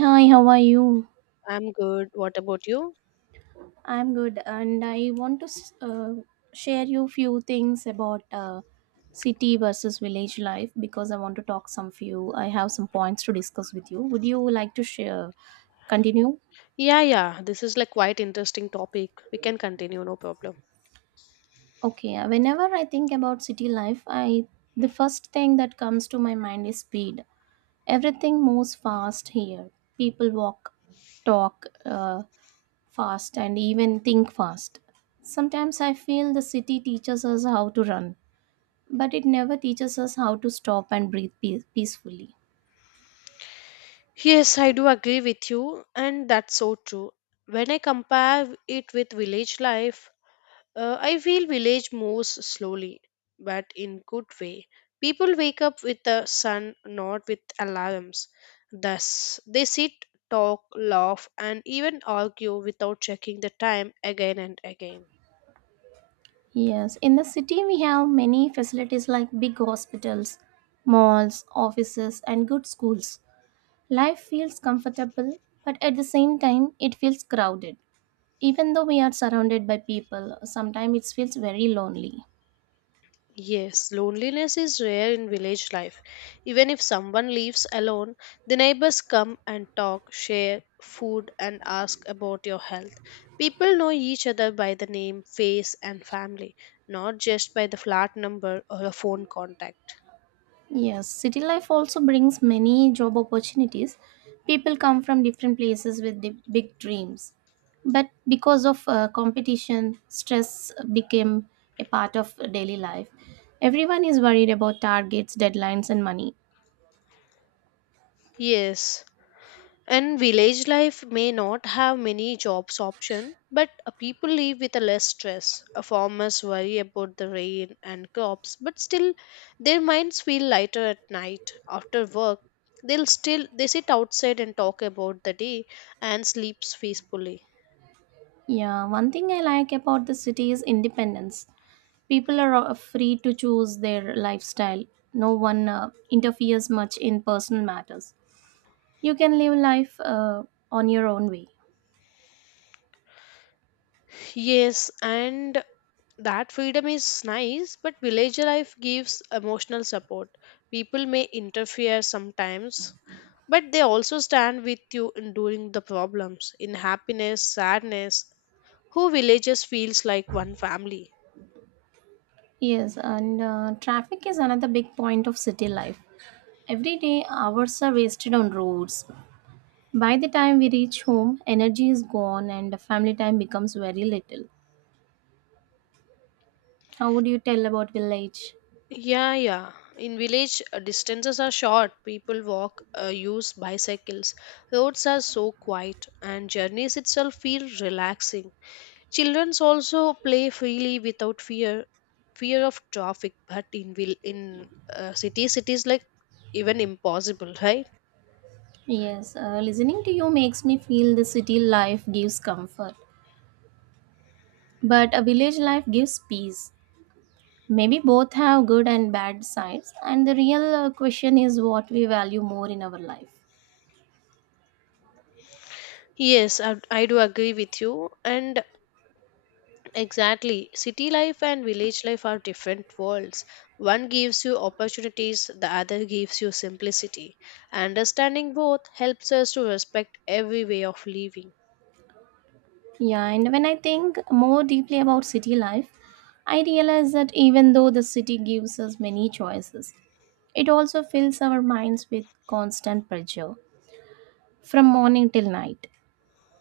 Hi, how are you? I'm good. What about you? I'm good, and I want to share you few things about city versus village life because I want to talk some few. I have some points to discuss with you. Would you like to share? Continue. Yeah, yeah. This is like quite interesting topic. We can continue, no problem. Okay. Whenever I think about city life, I the first thing that comes to my mind is speed. Everything moves fast here. People walk, talk fast, and even think fast. Sometimes I feel the city teaches us how to run but it never teaches us how to stop and breathe peacefully. Yes, I do agree with you, and that's so true. When I compare it with village life, I feel village moves slowly, but in good way. People wake up with the sun, not with alarms. Thus, they sit, talk, laugh, and even argue without checking the time again and again. Yes, in the city we have many facilities like big hospitals, malls, offices, and good schools. Life feels comfortable, but at the same time, it feels crowded. Even though we are surrounded by people, sometimes it feels very lonely. Yes, loneliness is rare in village life. Even if someone lives alone, the neighbors come and talk, share food, and ask about your health. People know each other by the name, face, and family, not just by the flat number or a phone contact. Yes, city life also brings many job opportunities. People come from different places with the big dreams. But because of competition, stress became a part of daily life. Everyone is worried about targets, deadlines, and money. Yes, and village life may not have many jobs option, but people live with a less stress. Farmers worry about the rain and crops, but still their minds feel lighter at night. After work, they sit outside and talk about the day and sleeps peacefully. Yeah, one thing I like about the city is independence. People are free to choose their lifestyle, no one interferes much in personal matters. You can live life on your own way. Yes, and That freedom is nice, but village life gives emotional support. People may interfere sometimes, but they also stand with you in during the problems, in happiness, sadness. Who villages feels like one family. Yes, and traffic is another big point of city life. Every day, hours are wasted on roads. By the time we reach home, energy is gone and family time becomes very little. How would you tell about village? Yeah, yeah. In village, distances are short. People walk, use bicycles. Roads are so quiet, and journeys itself feel relaxing. Children also play freely without fear fear of traffic, but in will in cities it is like even impossible, right? Yes, listening to you makes me feel the city life gives comfort, but a village life gives peace. Maybe both have good and bad sides, and the real question is what we value more in our life. Yes, I do agree with you, and exactly, city life and village life are different worlds. One gives you opportunities, the other gives you simplicity. Understanding both helps us to respect every way of living. Yeah, and when I think more deeply about city life, I realize that even though the city gives us many choices, it also fills our minds with constant pressure. From morning till night,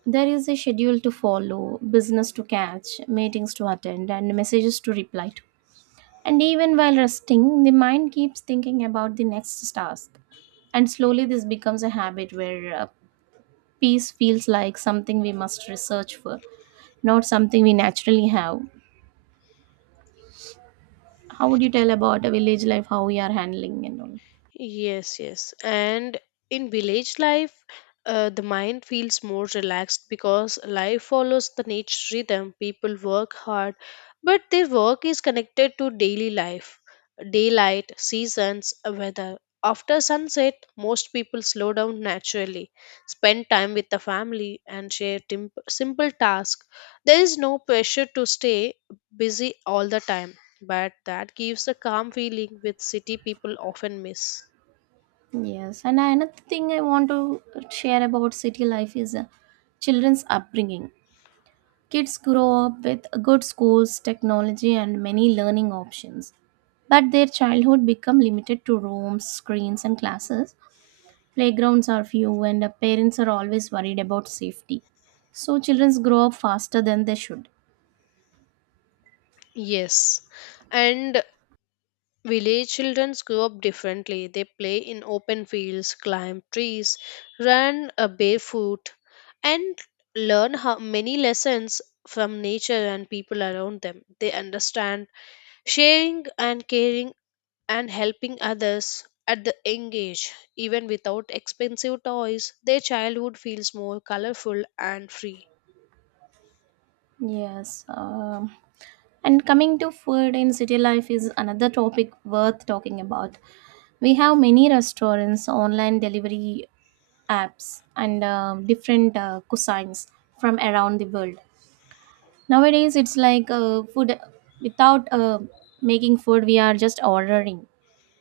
there is a schedule to follow, business to catch, meetings to attend, and messages to reply to. And even while resting, the mind keeps thinking about the next task. And slowly, this becomes a habit where peace feels like something we must research for, not something we naturally have. How would you tell about a village life, how we are handling and all? Yes, yes. And in village life, the mind feels more relaxed because life follows the nature rhythm. People work hard, but their work is connected to daily life, daylight, seasons, weather. After sunset, most people slow down naturally, spend time with the family, and share simple tasks. There is no pressure to stay busy all the time, but that gives a calm feeling which city people often miss. Yes, and another thing I want to share about city life is children's upbringing. Kids grow up with good schools, technology and many learning options, but their childhood become limited to rooms, screens and classes. Playgrounds are few and parents are always worried about safety, so children grow up faster than they should. Yes, and village children grow up differently. They play in open fields, climb trees, run barefoot, and learn how many lessons from nature and people around them. They understand sharing and caring and helping others at the young age. Even without expensive toys, their childhood feels more colorful and free. Yes. And coming to food in city life is another topic worth talking about. We have many restaurants, online delivery apps, and different cuisines from around the world. Nowadays, it's like food without making food, we are just ordering.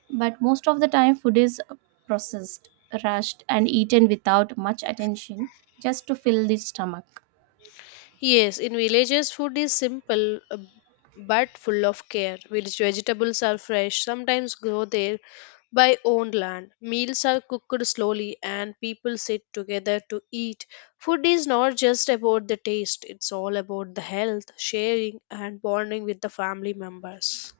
But most of the time, food is processed, rushed, and eaten without much attention just to fill the stomach. Yes, in villages, food is simple, but full of care. Village vegetables are fresh, sometimes grow there by own land. Meals are cooked slowly, and people sit together to eat. Food is not just about the taste, it's all about the health, sharing, and bonding with the family members.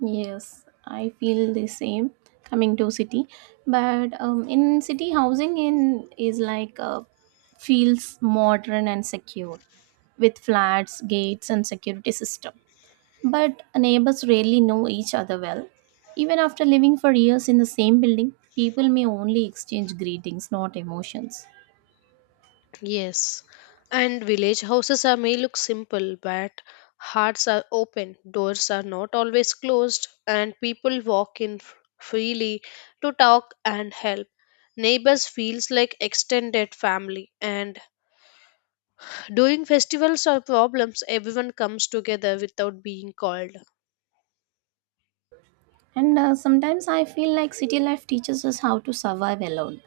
Yes, I feel the same coming to city, but in city housing in is like feels modern and secure with flats, gates, and security system. But neighbors rarely know each other well. Even after living for years in the same building, people may only exchange greetings, not emotions. Yes, and village houses are may look simple, but hearts are open, doors are not always closed, and people walk in freely to talk and help. Neighbors feels like extended family, and during festivals or problems, everyone comes together without being called. And sometimes I feel like city life teaches us how to survive alone,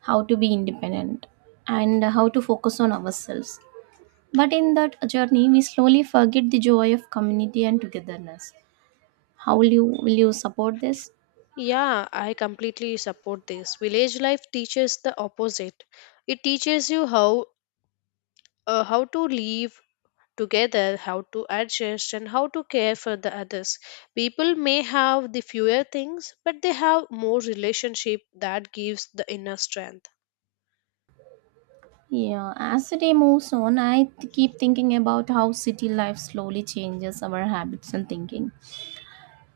how to be independent, and how to focus on ourselves. But in that journey, we slowly forget the joy of community and togetherness. How will you support this? Yeah, I completely support this. Village life teaches the opposite. It teaches you how to live together, how to adjust, and how to care for the others. People may have the fewer things, but they have more relationship that gives the inner strength. Yeah, as the day moves on, I keep thinking about how city life slowly changes our habits and thinking.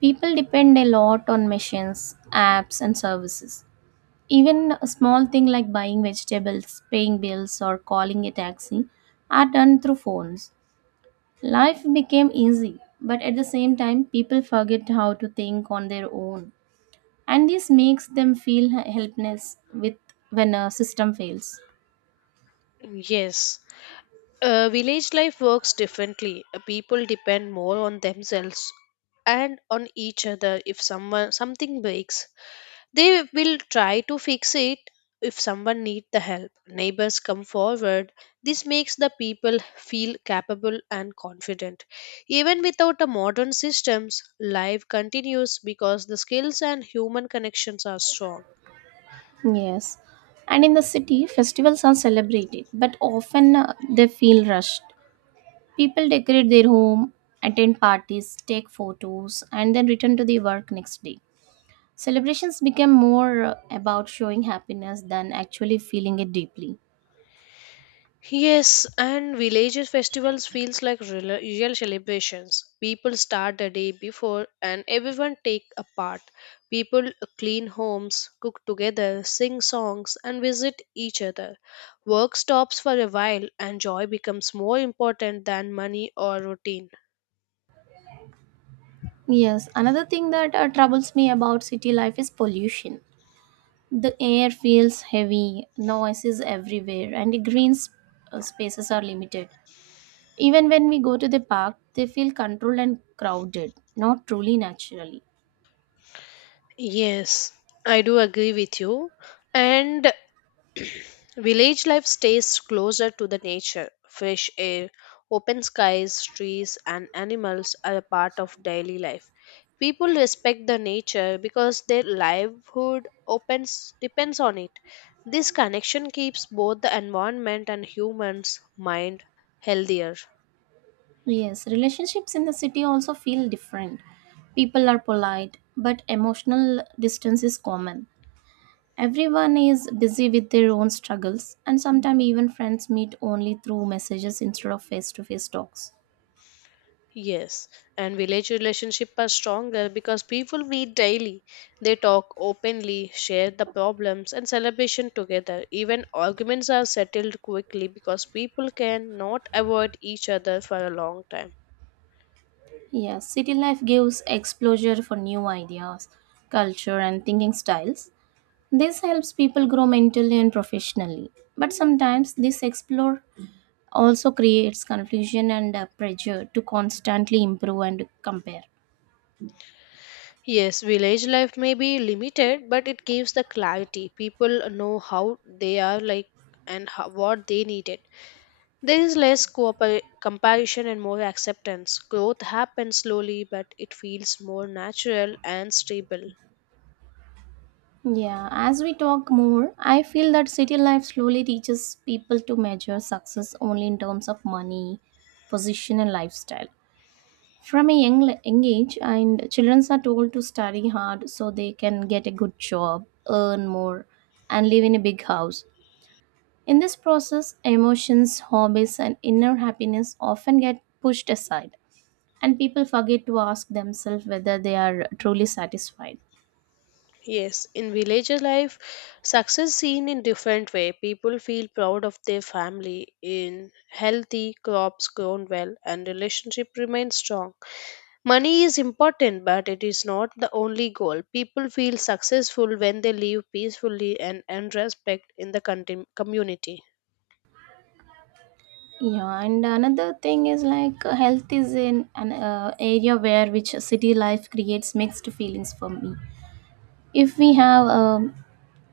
People depend a lot on machines, apps, and services. Even a small thing like buying vegetables, paying bills, or calling a taxi are done through phones. Life became easy, but at the same time, people forget how to think on their own. And this makes them feel helpless with when a system fails. Yes, village life works differently. People depend more on themselves and on each other. If someone something breaks, they will try to fix it. If someone needs the help, neighbors come forward. This makes the people feel capable and confident. Even without the modern systems, life continues because the skills and human connections are strong. Yes, and in the city festivals are celebrated, but often they feel rushed. People decorate their home, attend parties, take photos and then return to the work next day. Celebrations become more about showing happiness than actually feeling it deeply. Yes, and villages festivals feels like real, real celebrations. People start the day before and everyone take a part. People clean homes, cook together, sing songs and visit each other. Work stops for a while and joy becomes more important than money or routine. Yes, another thing that troubles me about city life is pollution. The air feels heavy, noise is everywhere, and the green spaces are limited. Even when we go to the park, they feel controlled and crowded, not truly naturally. Yes, I do agree with you. And village life stays closer to the nature. Fresh air, open skies, trees, and animals are a part of daily life. People respect the nature because their livelihood opens, depends on it. This connection keeps both the environment and humans' mind healthier. Yes, relationships in the city also feel different. People are polite, but emotional distance is common. Everyone is busy with their own struggles, and sometimes even friends meet only through messages instead of face to face talks. Yes, and village relationships are stronger because people meet daily. They talk openly, share the problems and celebration together. Even arguments are settled quickly because people can not avoid each other for a long time. Yes, city life gives exposure for new ideas, culture, and thinking styles. This helps people grow mentally and professionally. But sometimes this explore also creates confusion and pressure to constantly improve and compare. Yes, village life may be limited, but it gives the clarity. People know how they are like and how, what they needed. There is less comparison and more acceptance. Growth happens slowly, but it feels more natural and stable. Yeah, as we talk more, I feel that city life slowly teaches people to measure success only in terms of money, position, and lifestyle. From a young age, and children are told to study hard so they can get a good job, earn more, and live in a big house. In this process, emotions, hobbies, and inner happiness often get pushed aside, and people forget to ask themselves whether they are truly satisfied. Yes, in villager life, success seen in different way. People feel proud of their family in healthy crops grown well and relationship remains strong. Money is important, but it is not the only goal. People feel successful when they live peacefully and earn respect in the community. Yeah, and another thing is like health is in an area where which city life creates mixed feelings for me. If we have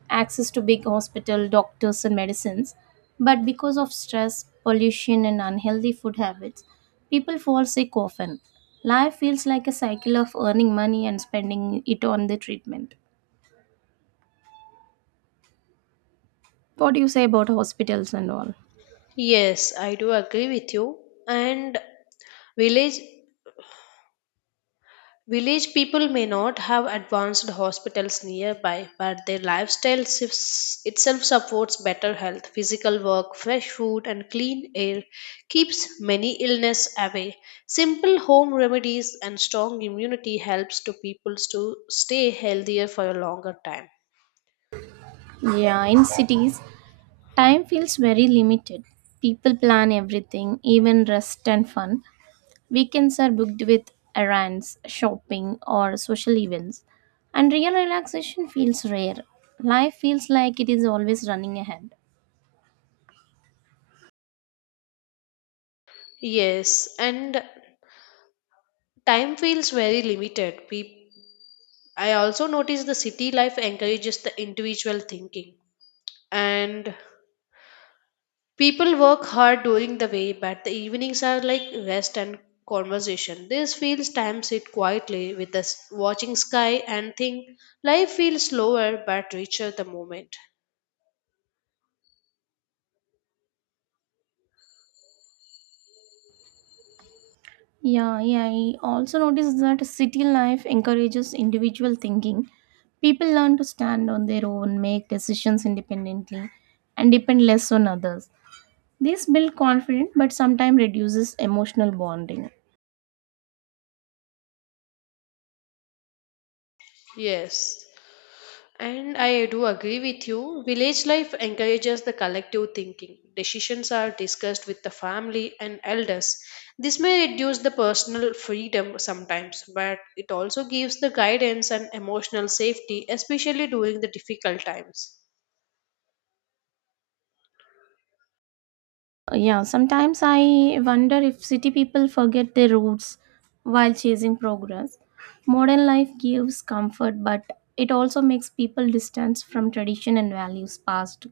access to big hospital, doctors, and medicines. But because of stress, pollution, and unhealthy food habits, people fall sick often. Life feels like a cycle of earning money and spending it on the treatment. What do you say about hospitals and all? Yes, I do agree with you. And village village people may not have advanced hospitals nearby, but their lifestyle shifts itself supports better health. Physical work, fresh food, and clean air keeps many illness away. Simple home remedies and strong immunity helps to people to stay healthier for a longer time. Yeah, in cities, time feels very limited. People plan everything, even rest and fun. Weekends are booked with errands, shopping, or social events, and real relaxation feels rare. Life feels like it is always running ahead. Yes, and time feels very limited. People, I also notice the city life encourages the individual thinking, and people work hard during the day but the evenings are like rest and conversation. This feels time sit quietly with us watching sky and think life feels slower but richer the moment. Yeah, yeah, I also noticed that city life encourages individual thinking. People learn to stand on their own, make decisions independently, and depend less on others. This builds confidence but sometimes reduces emotional bonding. Yes. And I do agree with you. Village life encourages the collective thinking. Decisions are discussed with the family and elders. This may reduce the personal freedom sometimes, but it also gives the guidance and emotional safety, especially during the difficult times. Yeah, sometimes I wonder if city people forget their roots while chasing progress. Modern life gives comfort, but it also makes people distance from tradition and values passed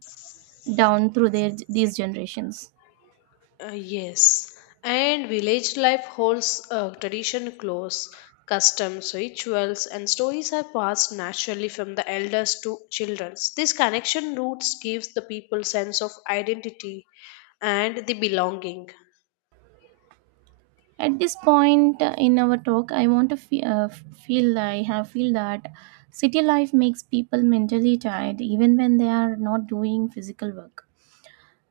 down through their these generations. Yes, and village life holds tradition close. Customs, rituals, and stories are passed naturally from the elders to children. This connection roots gives the people sense of identity and the belonging. At this point in our talk, I want to fe- feel I have feel that city life makes people mentally tired even when they are not doing physical work.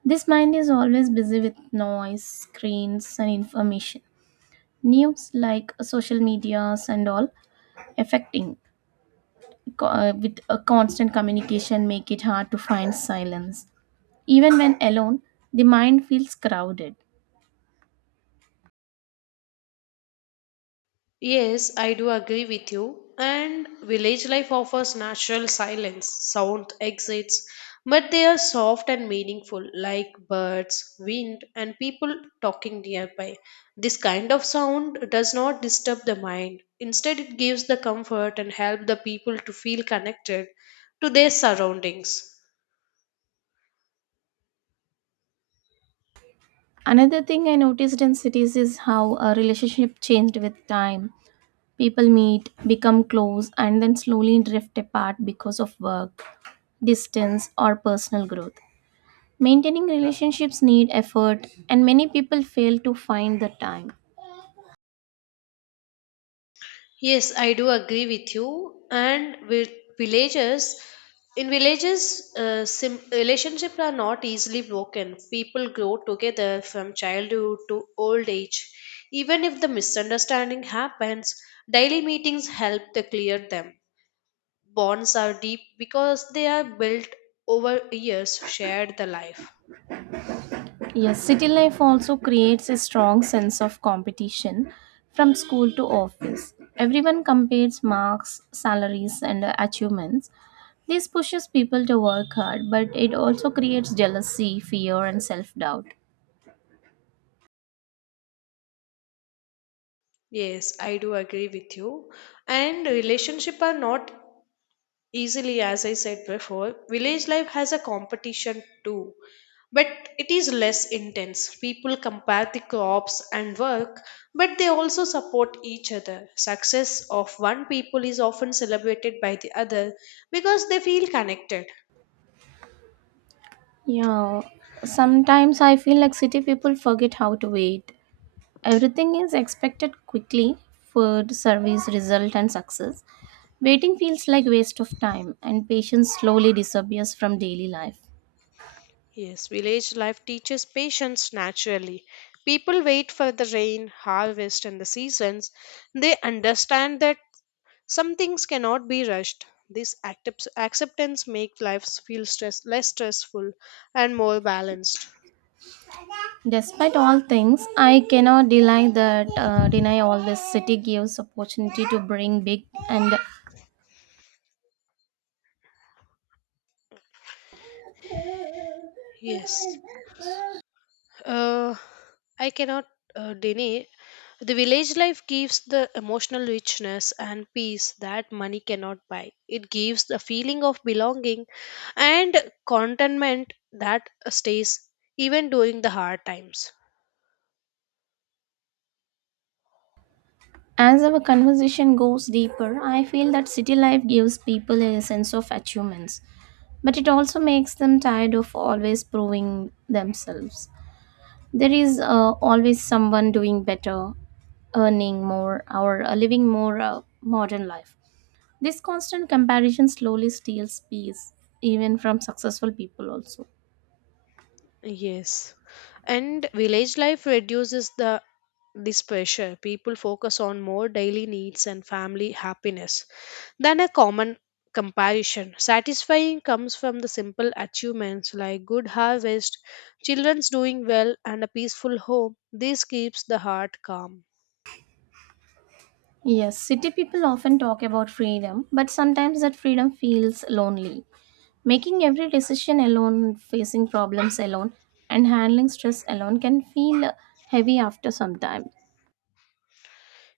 This mind is always busy with noise, screens, and information news like social medias and all affecting with a constant communication make it hard to find silence even when alone the mind feels crowded. Yes, I do agree with you. And village life offers natural silence, sound exits, but they are soft and meaningful, like birds, wind, and people talking nearby. This kind of sound does not disturb the mind. Instead, it gives the comfort and help the people to feel connected to their surroundings. Another thing I noticed in cities is how a relationship changed with time. People meet, become close and then slowly drift apart because of work, distance or personal growth. Maintaining relationships need effort and many people fail to find the time. Yes, I do agree with you. And with villages, villages, relationships are not easily broken. People grow together from childhood to old age. Even if the misunderstanding happens, daily meetings help to clear them. Bonds are deep because they are built over years, shared the life. Yes, city life also creates a strong sense of competition from school to office. Everyone compares marks, salaries, and achievements. This pushes people to work hard, but it also creates jealousy, fear, and self doubt. Yes, I do agree with you. And relationship are not easily, as I said before, village life has a competition too, but it is less intense. People compare the crops and work, but they also support each other. Success of one people is often celebrated by the other because they feel connected. Yeah, sometimes I feel like city people forget how to wait. Everything is expected quickly food, service, result, and success. Waiting feels like waste of time, and patience slowly disappears from daily life. Yes, village life teaches patience naturally. People wait for the rain harvest and the seasons. They understand that some things cannot be rushed. This acceptance makes life feel less stressful and more balanced. Despite all things, I cannot deny that deny all this city gives opportunity to bring big and Yes, uh, I cannot deny the village life gives the emotional richness and peace that money cannot buy. It gives the feeling of belonging and contentment that stays even during the hard times. as our conversation goes deeper, I feel that city life gives people a sense of achievements, but it also makes them tired of always proving themselves. There is always someone doing better, earning more, or living more modern life. This constant comparison slowly steals peace, even from successful people also. Yes. And village life reduces the this pressure. People focus on more daily needs and family happiness than a common comparison. Satisfying comes from the simple achievements like good harvest, children's doing well, and a peaceful home. This keeps the heart calm. Yes, city people often talk about freedom, but sometimes that freedom feels lonely. Making every decision alone, facing problems alone, and handling stress alone can feel heavy after some time.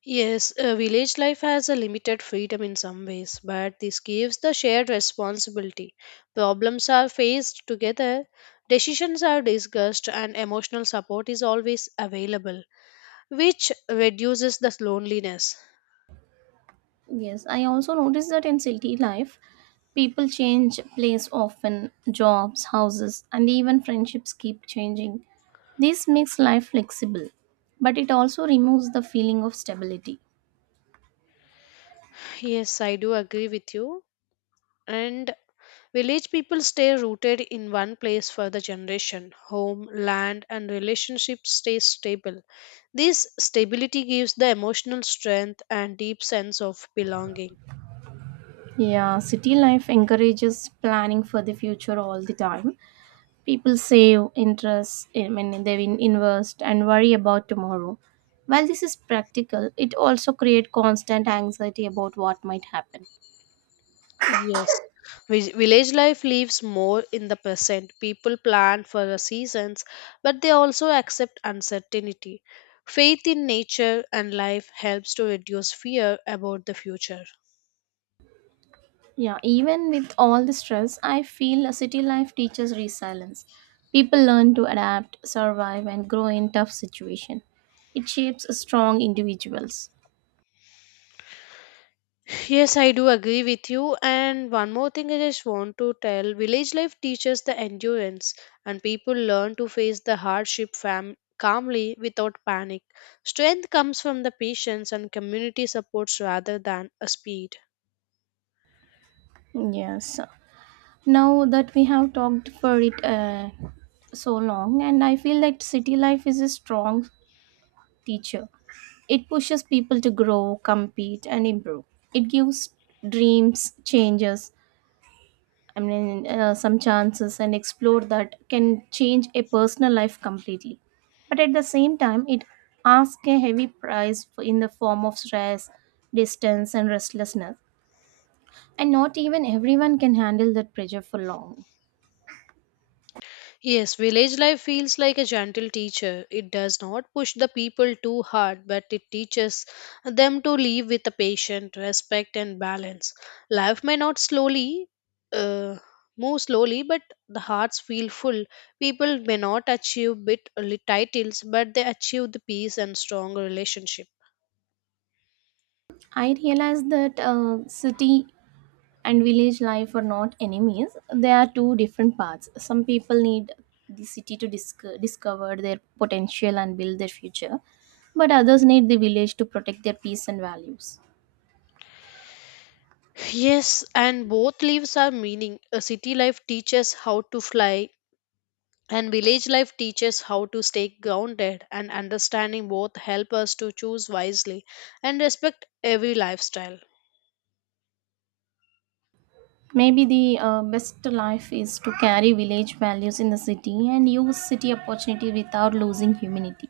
Yes, village life has a limited freedom in some ways, but this gives the shared responsibility. Problems are faced together, decisions are discussed, and emotional support is always available, which reduces the loneliness. Yes, I also noticed that in city life, people change place often, jobs, houses, and even friendships keep changing. This makes life flexible, but it also removes the feeling of stability. Yes, I do agree with you. And village people stay rooted in one place for the generation. Home, land, and relationships stay stable. This stability gives the emotional strength and deep sense of belonging. Yeah, city life encourages planning for the future all the time. People save, interest, I mean, they invest and worry about tomorrow. While this is practical, it also creates constant anxiety about what might happen. Yes. Village life lives more in the present. People plan for the seasons, but they also accept uncertainty. Faith in nature and life helps to reduce fear about the future. Yeah, even with all the stress, I feel a city life teaches resilience. People learn to adapt, survive, and grow in tough situations. It shapes strong individuals. Yes, I do agree with you. And one more thing I just want to tell, village life teaches the endurance, and people learn to face the hardship calmly without panic. Strength comes from the patience and community supports rather than a speed. Yes. Now that we have talked for it so long, and I feel that city life is a strong teacher. It pushes people to grow, compete and improve. It gives dreams, changes, I mean some chances and explore that can change a personal life completely. But at the same time it asks a heavy price in the form of stress, distance and restlessness, and not even everyone can handle that pressure for long. Yes, village life feels like a gentle teacher. It does not push the people too hard, but it teaches them to live with a patient, respect, and balance. Life may not slowly uh, move slowly, but the hearts feel full. People may not achieve bit only titles, but they achieve the peace and strong relationship. I realized that city and village life are not enemies. They are two different paths. Some people need the city to discover their potential and build their future, but others need the village to protect their peace and values. Yes, and both lives are meaning. A city life teaches how to fly, and village life teaches how to stay grounded, and understanding both help us to choose wisely and respect every lifestyle. Maybe the best life is to carry village values in the city and use city opportunity without losing humanity.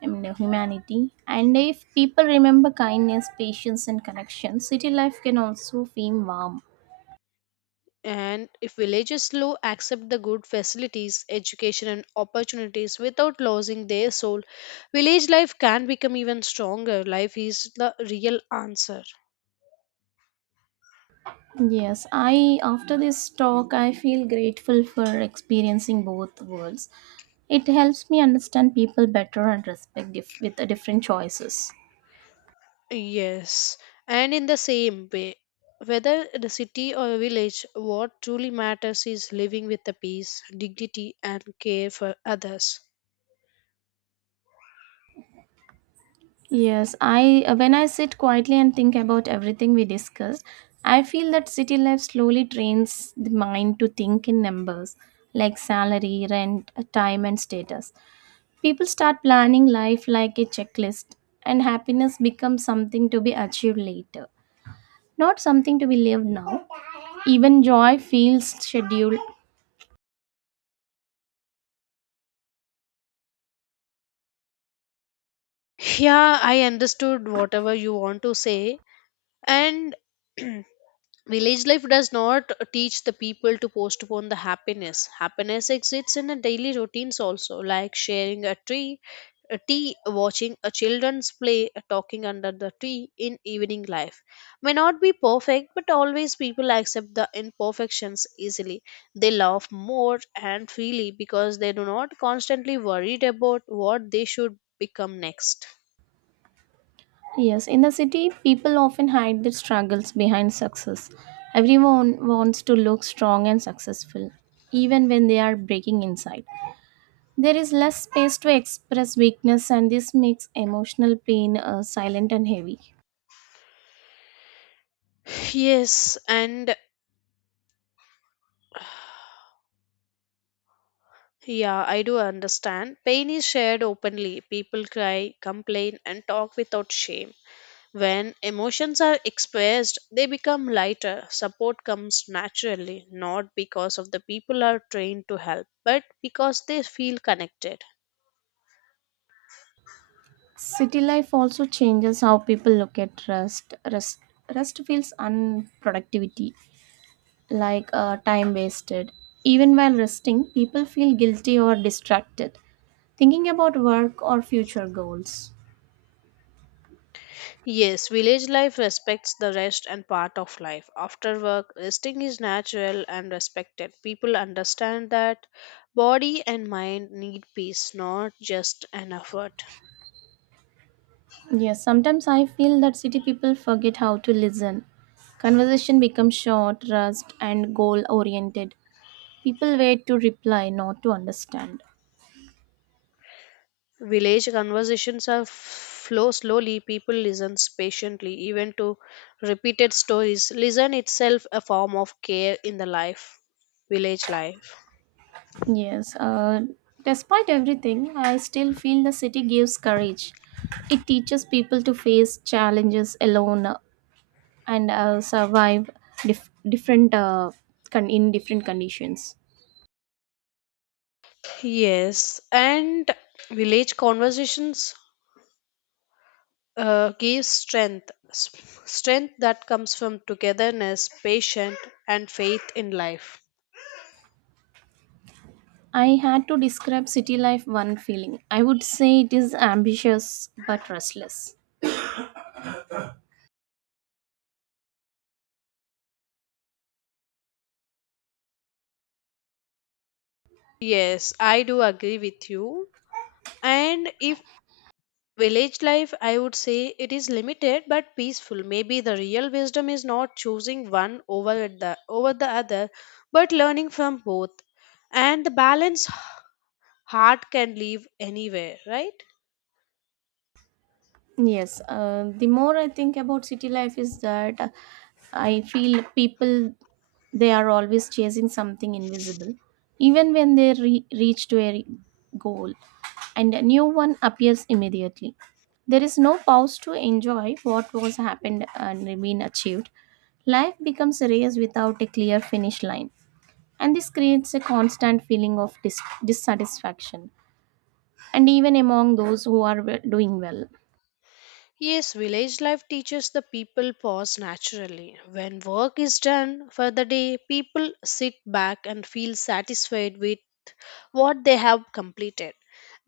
I mean, humanity. And if people remember kindness, patience, and connection, city life can also feel warm. And if villages low accept the good facilities, education and opportunities without losing their soul, village life can become even stronger. Life is the real answer. Yes, I after this talk I feel grateful for experiencing both worlds. It helps me understand people better and respect with the different choices. Yes, and in the same way, whether the city or village, what truly matters is living with the peace, dignity and care for others. Yes, I when I sit quietly and think about everything we discussed, I feel that city life slowly trains the mind to think in numbers like salary, rent, time and status. People start planning life like a checklist and happiness becomes something to be achieved later, not something to be lived now. Even joy feels scheduled. Yeah, I understood whatever you want to say. And village life does not teach the people to postpone the happiness. Happiness exists in the daily routines also, like sharing a tree, a tea, watching a children's play, talking under the tree in evening. Life may not be perfect, but always people accept the imperfections easily. They laugh more and freely because they do not constantly worried about what they should become next. Yes, in the city, people often hide their struggles behind success. Everyone wants to look strong and successful, even when they are breaking inside. There is less space to express weakness, and this makes emotional pain silent and heavy. Yes, and yeah, I do understand. Pain is shared openly. People cry, complain, and talk without shame. When emotions are expressed, they become lighter. Support comes naturally, not because of the people are trained to help, but because they feel connected. City life also changes how people look at rest. Rest feels unproductivity like time wasted. Even while resting, people feel guilty or distracted, thinking about work or future goals. Yes, village life respects the rest and part of life. After work, resting is natural and respected. People understand that body and mind need peace, not just an effort. Yes, sometimes I feel that city people forget how to listen. Conversation becomes short, rushed, and goal oriented. People wait to reply, not to understand. Village conversations are flow slowly. People listens patiently, even to repeated stories. Listen itself a form of care in the life, village life. Yes, despite everything, I still feel the city gives courage. It teaches people to face challenges alone and survive different con- in different conditions. Yes, and village conversations gives strength that comes from togetherness, patience and faith in life. I had to describe city life one feeling. I would say it is ambitious but restless. Yes, I do agree with you. And if village life, I would say it is limited but peaceful. Maybe the real wisdom is not choosing one over the other, but learning from both and the balance. Heart can live anywhere, right? Yes, the more I think about city life is that I feel people they are always chasing something invisible, even when they reach to a goal, and a new one appears immediately. There is no pause to enjoy what was happened and been achieved. Life becomes a race without a clear finish line, and this creates a constant feeling of dissatisfaction, and even among those who are doing well. Yes, village life teaches the people pause naturally. When work is done for the day, people sit back and feel satisfied with what they have completed.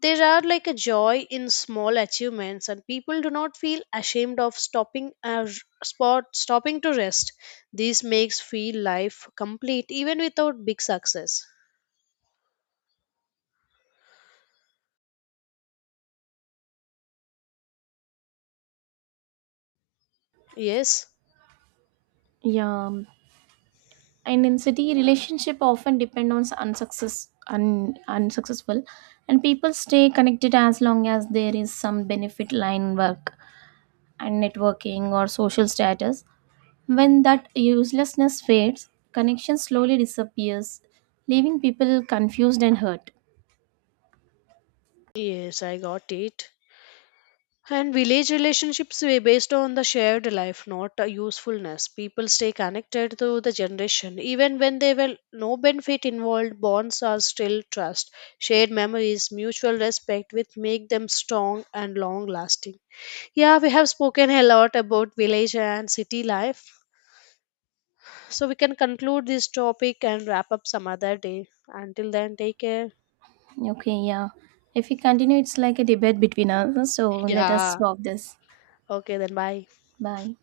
There are like a joy in small achievements, and people do not feel ashamed of stopping to rest. This makes feel life complete even without big success. Yes, Yeah, and in city relationship often depend on unsuccessful and people stay connected as long as there is some benefit line work and networking or social status. When that uselessness fades connection slowly disappears leaving people confused and hurt. yes, I got it. And village relationships were based on the shared life, not a usefulness. People stay connected to the generation. Even when there were no benefit involved, bonds are still trust. Shared memories, mutual respect, which make them strong and long lasting. Yeah, we have spoken a lot about village and city life. So we can conclude this topic and wrap up some other day. Until then, take care. Okay, yeah, if we continue it's like a debate between us so let us Yeah. stop this. Okay, then bye. Bye.